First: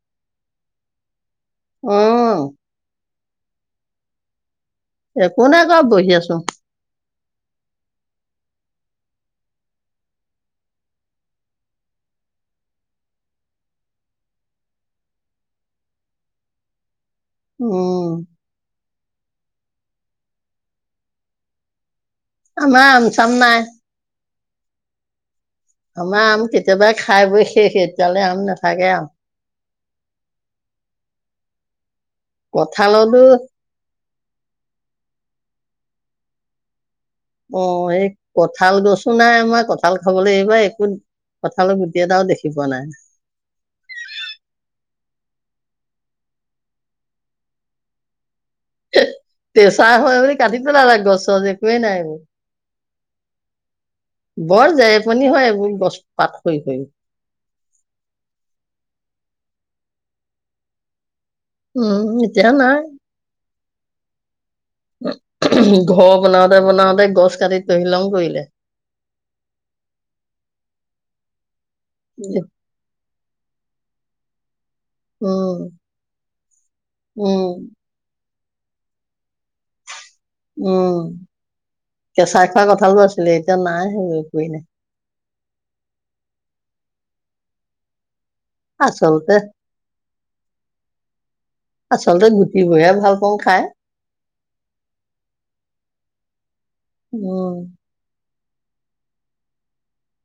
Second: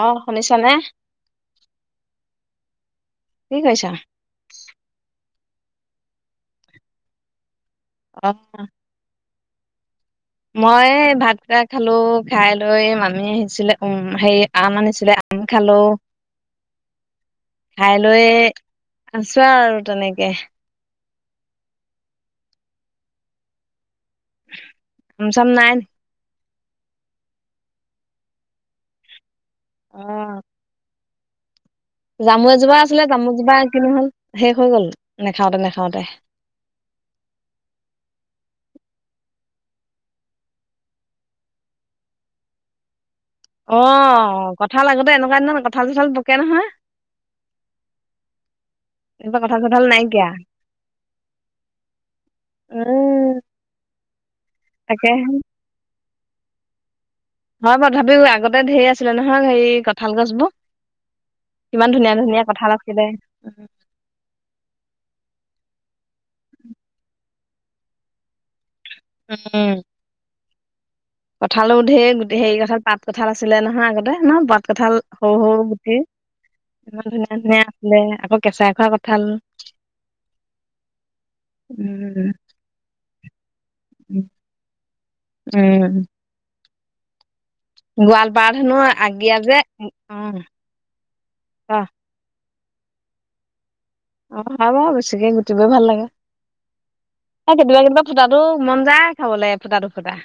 অঁ শুনিছো চানে অঁ কি কৈছা পুৰণা ঘৰত বহি আছো অঁ মই ভাতকেইটা খালো খাই লৈ মামি আহিছিলে, উম হেৰি আম আনিছিলে আম খালো। খাই উম, লৈ আছো আৰু তেনেকে আমাৰ হিচাপ নাই উম আমাৰ আমতে [unintelligible] কেতিয়াবা খাই বৈ শেষ এতিয়ালে আম নাথাকে আৰু অঁ জামু এজোপা আছিলে কঁঠালতো জামুজোপা কিনি হল শেষ হৈ গল নেখাওতে নেখাওঁতে [unintelligible] অঁ এই কঠাঁল গছো নাই আমাৰ কঠাঁল খাবলৈ এইবাৰ একো কঁঠালৰ গুটি এটাও দেখি পোৱা নাই। আহ কঁঠাল আগতে এনেকুৱা এ কঠাল চোঁঠাল পকে নহয় এইবাৰ কঁঠাল চঠাল কেঁচা হয় নাইকিয়া বুলি কাটি পেলাল গছ একোৱেই নাই এইবোৰ উম বৰ তাকে জেৰেপনি হয় এইবোৰ গছ পাত হৈ হৈ হয় ব তথাপিও আগতে ধেৰ আছিলে নহয় হে কঁঠাল গছবোৰ। কিমান ধুনীয়া উম, ধুনীয়া এতিয়া কঠাঁল নাই আছিলে ঘৰ বনাওঁতে বনাওঁতে গছ কাটি তহিলং কৰিলে উম উঠালো ধেৰ গোটেই হেৰি কথা তাত কঁঠাল আছিলে নহয় আগতে ন, কঠাল সৰু উম, সৰু গুটি ইমান ধুনীয়া উম, ধুনীয়া আছিলে। আকৌ কেঁচাই খোৱা কঁঠাল। উম, উম কেঁচাই খোৱা কঁঠালো আছে লে এতিয়া নাই সেইবোৰ একোৱেই নাই উম। গোৱাল, বৰা ধানৰ আচলতে আগিয়া যে, উম অ আচলতে গো সিবোৰ হে ভাল পাওঁ খাই। অ আও বেছিকে গুটিবোৰ ভাল লাগে। উম কেতিয়াবা কেতিয়াবা ফুটা, ত মন যায় খাবলে এফুটা দুফুটা।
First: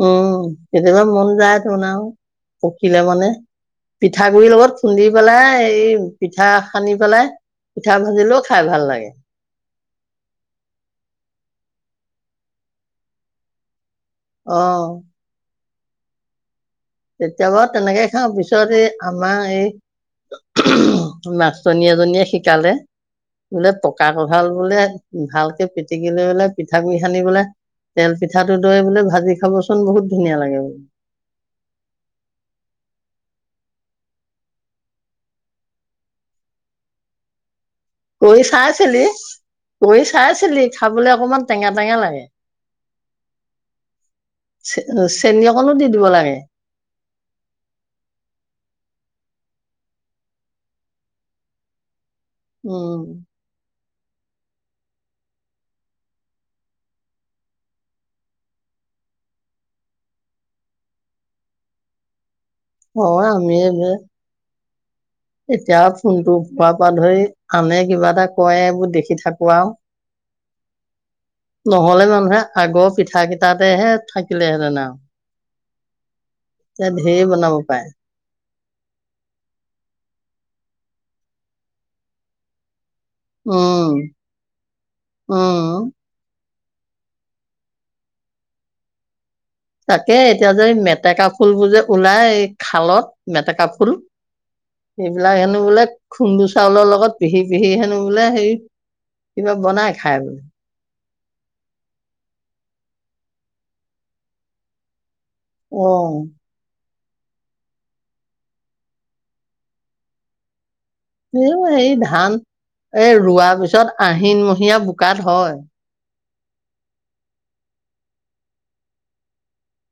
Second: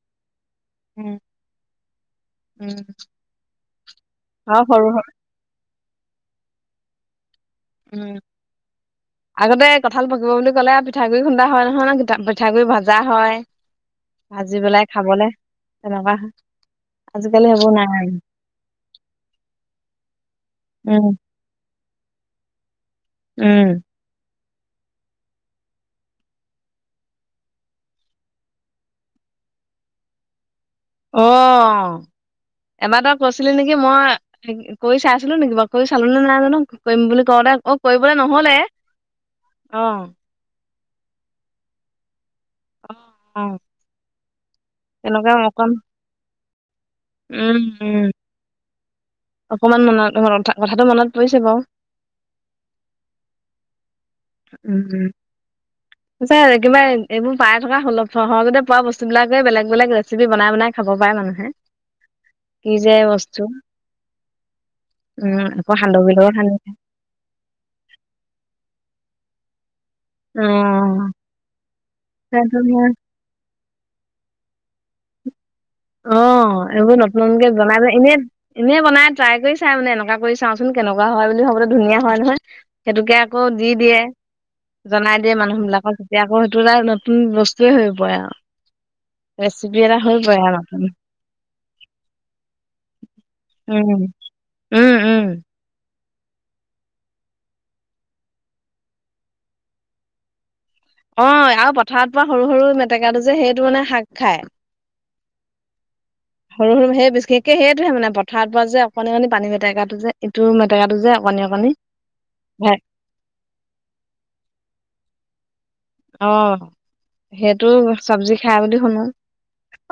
উম কেতিয়াবা মন যায়তো না উম পকিলে মেনে। পিঠা গুৰিৰ অ লগত সৰু খুন্দি সৰু পেলাই এই পিঠা, সানি পেলাই, পিঠা উম। ভাজিলেও খাই ভাল লাগে আগতে কঁঠাল পকিব বুলি ক'লে পিঠাগুৰি খুন্দা হয় নহয় ন পিঠাগুৰি ভাজা হয়। ভাজি অ পেলাই খাবলে। সেনকা কেতিয়াবা তেনেকে খাওঁ, পিছত এই আমাৰ উম এই মাষ্টনী এজনীয়ে শিকালে। বোলে উম পকা ক, ভাল বোলে, ভালকে পিটিকি লৈ বোলে পিঠাগুৰি সানি বোলে, তেল পিঠাটো দৈ বোলে ভাজি খাবচোন বহুত ধুনীয়া লাগে বোলে। অ। এবাৰ তই কৈছিলি নেকি, মই কৰি চাইছিলো নেকি বাৰু কৰি চালো নে নাই জানো কৰিম বুলি কওঁতে অ। কৰিবলৈ কৰি নহলে চাইছিলি অ কৰি চাইছিলি খাবলে অকমান টেঙা টেঙা লাগে। অ। তেনেকুৱা চেনী অকনো অকণ দি দিব লাগে। উম উম। অকমান মানত কথাটো মনত পৰিছে বাৰু। উম। উম পিছে কিবা এইবোৰ পাই থকা সুলভ সহজতে পোৱা বস্তুবলাকেই বেলেগ বেলেগ ৰেচিপি বনাই বনাই খাব পাৰে মানুহে। কি যে অ বস্তু আমি যে। উম আকৌ এতিয়া সান্দহগুৰি লগত ফোনটো সানি খাই পোৱাৰ পৰা ধৰি আনে কিবা এটা কয় এইবোৰ দেখি থাক কোৱা। অহ। নহলে জানুহে আগৰ পিঠা কেইটাত। দেহে থাকিলে আও। অ এইবোৰ নতুন নতুনকে বনাব পাৰে বানাই এনে। এনেই বনাই ট্ৰাই কৰি চাই মানে এনেকুৱা কৰি চাওঁচোন কেনেকুৱা হয় বুলি ভাবোতেো ধুনীয়া হয় নহয়। সেইেতুোকে আকৌ দি উম দিয়ে জনাই দিয়ে মানুহ উম বিলাকৰ যেতিয়া আকৌ। তোলাৰ নতুন বস্তুৱে হৈ পৰে আও। ৰেচিপি এটা তাকে হৈ বয় এতিয়া যে আও। মেটেকা ফুল বোৰ যে ওলাই খালত মেটেকা ফুল উম, উম, উম। এইবিলাক হেনো বোলে। খুন্দু চাউলৰ লগত পিহি পিহি হেনো বোলে হে কিবা বনাই খাই বোলে। অ আৰু পথাৰত পৰা সৰু সৰু মেটেকাটো যে সেইটো মানে শাক খায়। অহ। বিশষকে সেইটোহে মানে পথাৰৰ পৰা যেকণ অকণ পানী বেটেকাটো যে এইটো মানে। এ এই ধান ভে- এ ৰোৱাৰ পিছত আহিন মহীয়া বোকাত হয়। অ সেইটো চব্জি খাই বুলি শুনো।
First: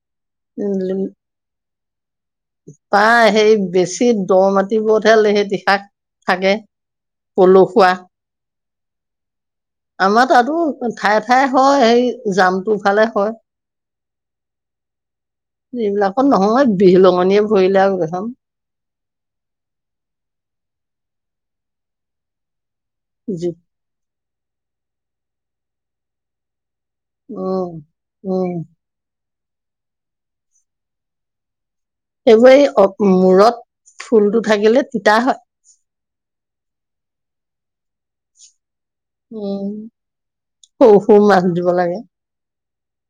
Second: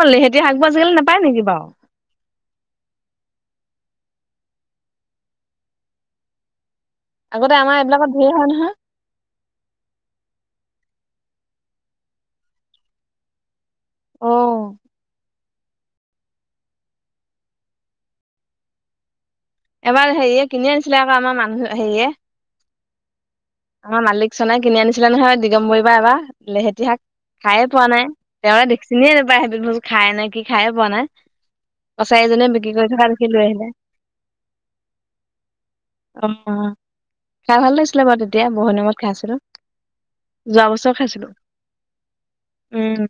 অ লেহেতিয়া শাকব আজিকালি নাপায় নেকি বাৰু। পাই সেই বেছি দ মাটিবোৰত হেলেতি সেই শাক থাকে। আগতে আমাৰ পলসুৱা এইবিলাকত ধেৰ হয় নহয়। আমাৰ তাতো ঠায়ে ঠায়ে হয় সেই জামটো ফালে হয়। অহ। এইবিলাকো নহয় বিহ লগঙনিয়ে পৰিৰিলে আৰু এখনখন। এবাৰ হেৰিয়ে কিনি আনিছিলে আকৌ আমাৰ মানুহ হেৰিয়ে। জো। অ মালিক চনাই কিনি আনিছিলে নহয় দিগম্বৰিবা এবাৰে লেহেতি। ইতিহাস খাইে উম, পোৱা নাই উম, তেওঁ দেখিচিনিয়ে নেপায়। ভ খাই নে কি খায়ে বনাই। কছাৰী এ জনে সেইবোৰ এই বিক্ৰী কৰি অ- থকা দেখি লৈ মূৰত আহিলে ফুলটো থাকিলে তিতা হয়। অ খাই ভাল লাগিছো। কেলে বাও তিতা হয়। এতিয়া বহুত দিন মূৰত। উম যোৱা বছৰ সৰু সৰু খাইছিলো মাছ দিব লাগে। উম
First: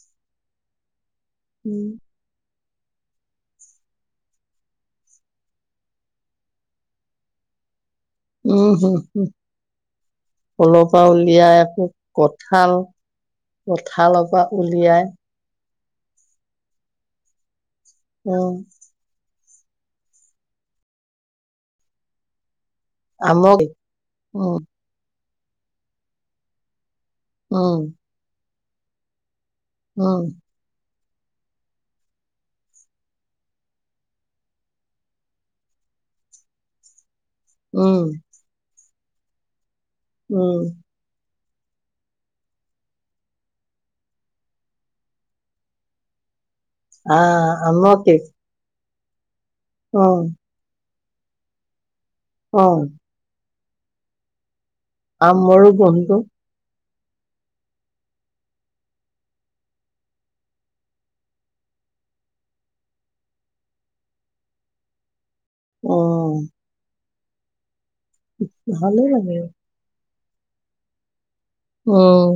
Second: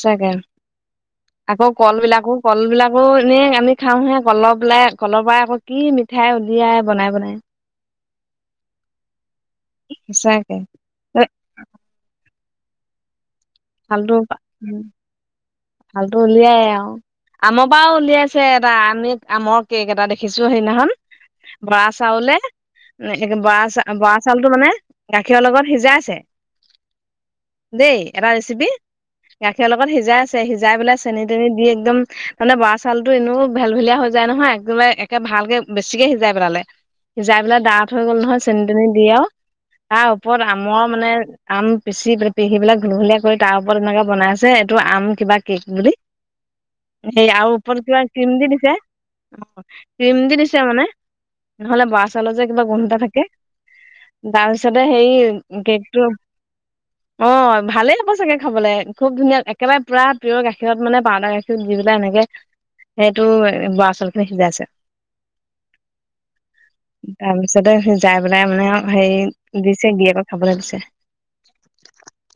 চাগা। আকৌ উম, কল বিলাকো কল বিলাকো এনে আমি খাওঁহে কলৰ পেলাই কলৰ পৰা আকৌ কি মিঠাই উলিয়াই বনাই বনাই উম হুম হম সঁচাকে কলৰ পৰা উলিয়াই একো কত হাল। ফালতু কঠালৰ পৰা উম উলিয়াই। ভালতো উলিয়াই আৰু আম। পাও উলিয়াইছে উম এটা আমিত আম। কেক এটা দেখিছো সেইদিনাখন বৰা চাউলে। ব আমক চ বৱা চাউলটো উম মানে। গাখীৰৰ লগত সিজাই আছে। উম দেই এটা ৰেচিপি। গাখীৰৰ লগত উম সিজাইছে। সিজাই পেলাই চেনি তেনি দি একদম মানে বৰা চাউলতো এনে ভেল ভেলিয়া হৈ যায় নহয় একদম একে ভালকে বেছিকে সিজাই পেলালে। সিজাই পেলাই ডাঠ হৈ উম গল নহয় চেনি তেনি। দি আও। তাৰ ওপৰত উম আমৰ মানে। আম পিচি পিহি পেলাই ঘুলঘুলীয়া কৰি তাৰ ওপৰত এনেকে বনাইছে এইটো আম। কিবা কেক বুলি। সেই আও আহ উপৰত কিবা আমকে কিম দি দিছে। অ ক্ৰীম উম দি দিছে মানে। নহলে বৰা চাউল। চাউল যে কিবা উম গোন্ধ এটা থাকে। দাল। সতে সেই আমৰো কেকটো। গোন্ধটো অ ভালেই হব চাগে খাবলে খুব ধুনীয়া একেবাৰে। পুৰা পিয়ৰ গাখীৰত মানে পাউদাৰ গাখীৰ দি পেলাই এনেকে সেইটো বৰা চাউল খিনি সিজাইছে। অহ। তাৰপিছতে। সিজাই পেলাই মানে ভালেই হেৰি লাগে দিছে গিৰীয়েকক। খাবলৈ দিছে। উম।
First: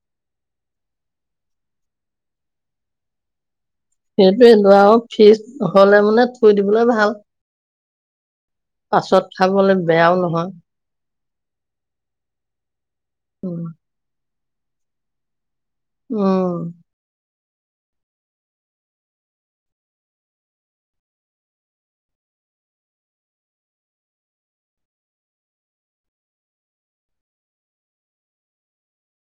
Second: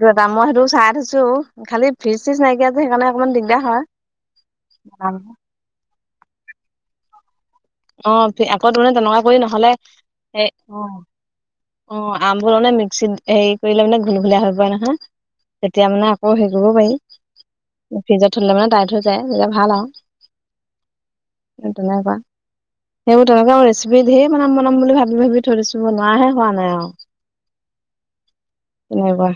সেইটো এটা মই সেইটো চাই থৈছো। খালি ফ্ৰীজ চিজ নাইকিয়া যে সেইকাৰণে অকণমান দিগদাৰ হয়্ সেইটোয়ে মই ফিজ হলে মানে থৈ দিবলৈও ভাল। অ। আকৌ মানে তেনেকুৱা পাছত কৰি নহলে খাবলৈ বেয়াও নহয় অ অ আমবোৰ মানে মিক্সিত হেৰি উম কৰিলে মানে ঘুলঘূলীয়া হৈ গ। বেয়া নহয়। তেতিয়া মানে আকৌ উম সেইবোৰো পাৰিম। ফ্ৰিজত থলে মানে টাইট হৈ যায় সেয়া ভাল আৰু। তেনেকুৱা [unintelligible] সেইবোৰ তেনেকুৱা মোৰ ৰেচিপি ঢেৰ বনাম বনাম বুলি ভাবি ভাবি থৈ দিছো বনোৱাহে হোৱা নাই আৰু। তেনেকুৱা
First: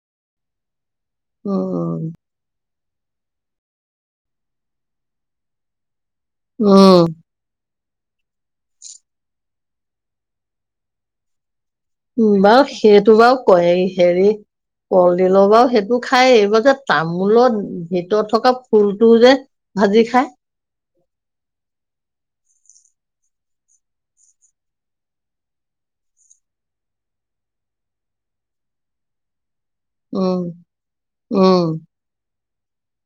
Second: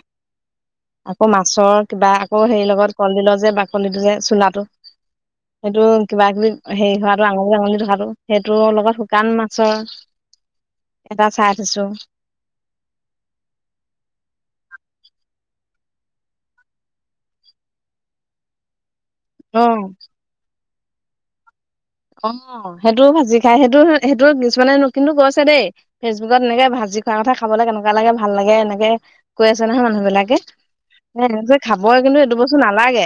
আকৌ মাছৰ কিবা উম আকৌ সেই লগত। কলডিল ল যে বাকলিটো যে চোলাটো সেইটো কিবা কিবি হেৰি উম হাতটো আঙুলি আঙুলি ধ [unintelligible] সেইটো লগত শুকান মাছৰ এটা চাই থৈছো উ বাৰু সেইটো বাৰু ক হেৰি কল দিল বাৰু। সেইটো খাই এইবাৰ যে তামোলৰ ভিতৰত থকা ফুল। তোৰ যে অ ভাজি খাই। [inaudible] অ সেইটো ভাজি খাই সেইটো সেইটো কিছুমানে কিন্তু গৈছে দেই ফেচবুকত এনেকে ভাজি খোৱাৰ কথা খাবলৈ কেনেকুৱা লাগে ভাল লাগে এনেকে। কৈ আছে নহয় মানুহ বিলাকে উম এ এনেকৈ উম, খাবই কিন্তু এইটো বস্ত নালাগে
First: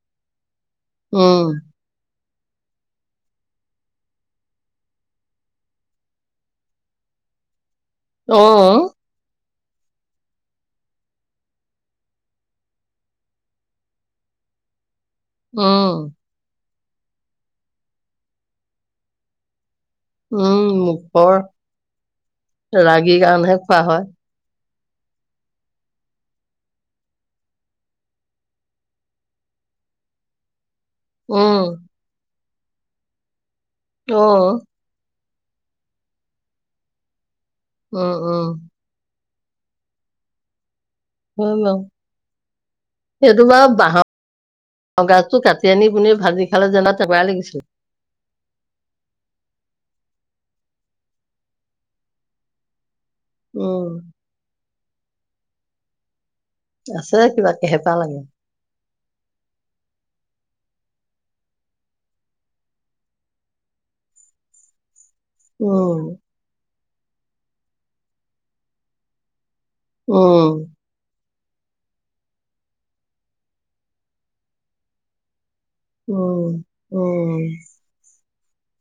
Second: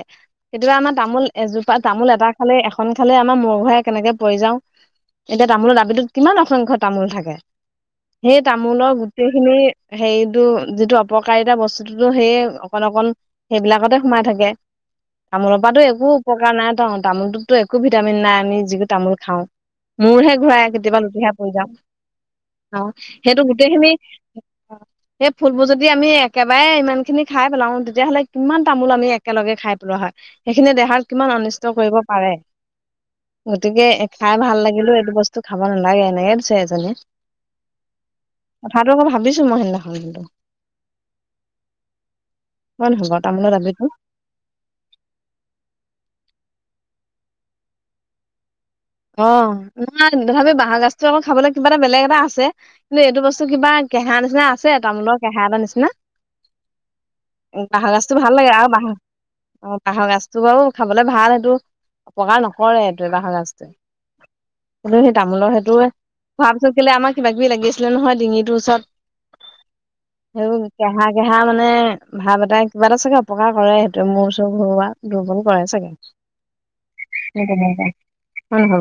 সেইয়া আমাৰ তামোল উম, এজোপা তামোল এটা। খালে এখন খালে আমাৰ মূৰা ঘূৰাই। [unintelligible] কেনেকে পৰি যাও এতিয়া তামোলৰ দাবীটোত কিমান অসংখ্য্ তামোল থাকে। সেই তামোলৰ অ', গোটেইখিনি। সেইটো যিটো অপকাৰিতা বস্তুটো সেইয়ে অকন-অকন সেইবিলাকতে সোমাই থাকে। তামোলৰ পৰাটো উম, একো উপকাৰ নাই। তামোলটোতো একো ভিটামিন নাই আমি যিটো তামোল খাওঁ। মোৰহে ঘূৰাই উম, কেতিয়াবা লুটিখাই মুখৰ পৰি যাও অ লাগি সেইটো কাৰণেহে খোৱা গোটেইখিনি। হয়। সেই ফুলবোৰ যদি আমি একেবাৰে ইমান খিনি খাই পেলাও তেতিয়াাহলে কিমান তামোল আমি একেলগে খাই পেলোৱা হয় এইখিনি দেহাত কিমান উম, অনিষ্ট কৰিব পাৰে। গতিকে খাই ভাল অ', লাগিলো এইটো বস্তু। খাব নালাগে এনেকে দিছে এজনীয়ে। উ উম। কথাটো আকৌ ভাবিছো মই নহ [unintelligible] বাৰ হয় নহয় সেইটো তামোলৰ বাৰু দাবিটো বাহৰ ব গাজটো কাটি আনি পুনে ভাজি [unintelligible] খাল যে [unintelligible] লাগিছিল [unintelligible] অঁ ন তথাপিও বাঁহৰ গাজটো আকৌ খাবলৈ কিবা এটা বেলেগ এটা আছে। ন এইটো বস্তু কিবা উম, কেহা নিচিনা আছে। ছে তামোলৰ কেঁহা এাৰ নিচিনা। আছে কিবা কেহেপা বাঁহৰ গছতটো ভাল লাগে আৰু বাঁহ অঁ বাঁহৰ গছটো বাৰু খাবলে ভাল এইটো অপকাৰ নকৰে এইটোৱে বাঁহৰ গছটোৱে উম তামোলৰ সেইটোয়ে উম, খোৱাৰ পিছত যদি আমাৰ কিবা কিবি লাগি আছিলে নহয় ডিঙিটোৰ উম, ওচৰত হয় হা মানে ভাৱ এটা কিবা এটা চাগে অপকাৰ কৰে সেইটো মোৰ ওচৰতৰ ঘৰুৱা দুৰ্বল হয় চাগে উম, উম, অঁ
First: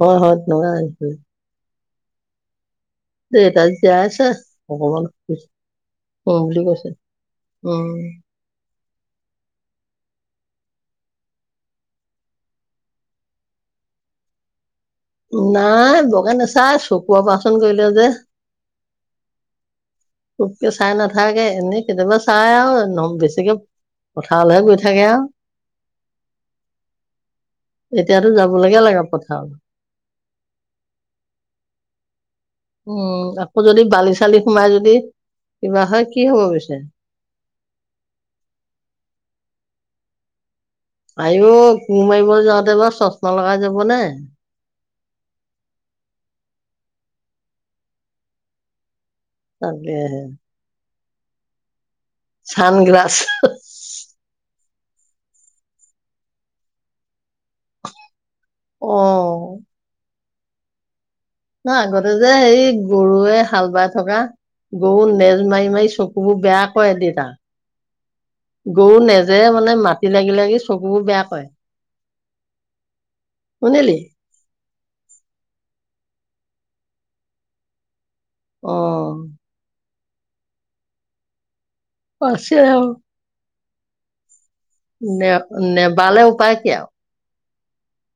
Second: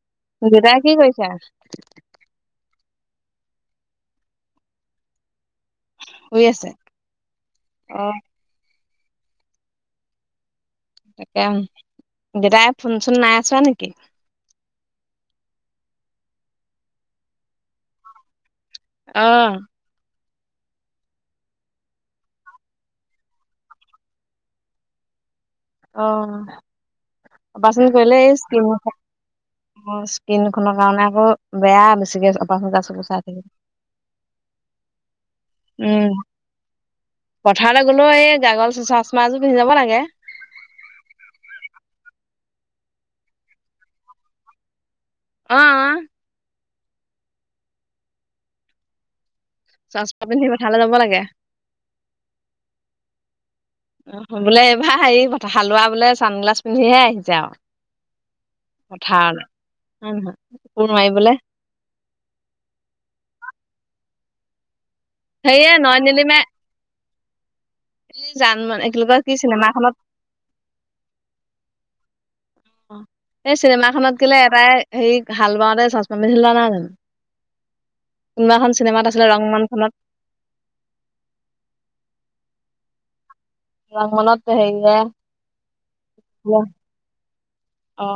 হয়, হয়, অঃ তেনেকুৱা দেওঁতা কি লাগিছিল। কৰিছে? এটা য আছা অগমান অঁ শুই বুলি আছে কৈছে উম অ তাকে দেদাই ফোন চোন নাই ছোৱা নেকি? নাই বৰকৈ নাচাই, চকুৰ অপাৰেচন কৰিলে যে। অঁ চাই নাথাকে এনেই কেতিয়াবা চাই আৰু ন বেছিকে পথাৰলৈহে গৈ থাকে আৰু অঁ অপাৰেচন কৰিলে এতিয়াতো এই স যাবলৈকে লাগে পথাৰলৈ স্কিনখনৰ কাৰণে আকৌ বেয়া বেছিকে উম থ আকৌ যদি বালি চালি সোমাই যদি কিবা হয় কি উম হব পিছে পথাৰলৈ গলেও এই গাগল চচমা এযোৰ পিন্ধি যাব লাগে। তে আঁইঅ কু মাৰিব যাওঁতেবাৰ চশমা লগাই যাব নে অঅঁ তাকেহে চচমা পিন্ধি পথাৰলৈ যাব লাগে উ চানগ্লাছ অ বোলে হেৰি হালোৱা বোলে চানগিলা পিন্ধিহে আহি যাওঁ অ পথাৰলৈ হয়ে নহয় কুৰ মাৰিবলে নহ আগতে যে হে গৰুৱে হাল বাই থকা গৰু নেজ সেয়ে মাৰি, মাৰি নয়নিলিমাই চকুবোৰ বেয়া কয় দেতা এই জান মোকৰ কি চিনেমা মানে খত মাটি লাগি লাগি চকুবোৰ বেয়া কৰে এই চিনেমা শুনিলি খত কিলে এটাই হেৰি হাল বাওঁতে চচ নাই জানো অ কিবাখন চিনেমাত আছিলে ৰং ম খনত পছে ৰহনত ন নে বালে উপায় কিয় অ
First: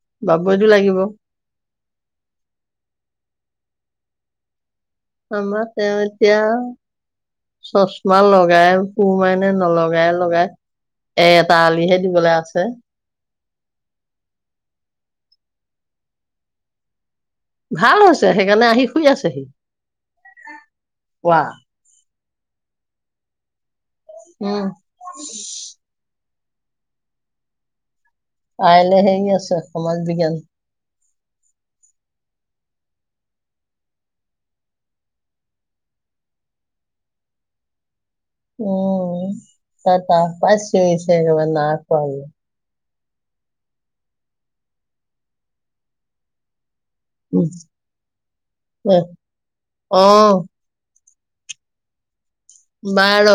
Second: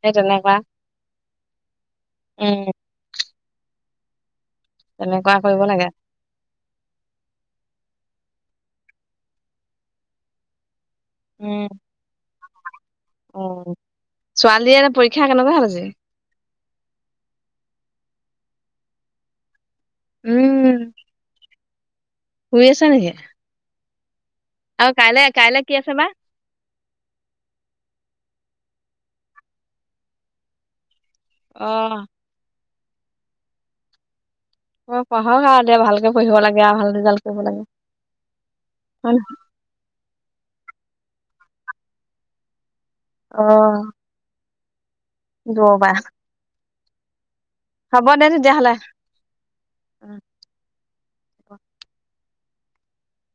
সেই তেনেকুৱা বাবৈটো লাগিব। [unintelligible] উম তেনেকুৱা কৰিব আমাৰ লাগে তেওঁ এতিয়া চচমা লগ লগাই সু মানে নলগাই লগাই এটা আলিহে দিবলৈ আছে। ছ [unintelligible] অ ছোৱালীয়ে পৰীক্ষা কেনেকুৱা হল আজি ভাল হৈছে সেইকাৰণে আহি শুই আছেহি। উম কোৱা শুই আছা নেকি? [inaudible] অ কাইলৈ কাইলে কি আছে বা কাইলে হেৰি আছে সমাজ বিজ্ঞান। আহ মই পঢ় হ এয়া ভালকে পঢ়িব লাগে আৰু ভাল ৰিজাল্ট কৰিব লাগে। হয় নহয় উম তা তা তাত চিঞৰি চে একে নাই খোৱা বুলি আহ। দুৰপা উ তেতিয়াহ'লে অ বাৰ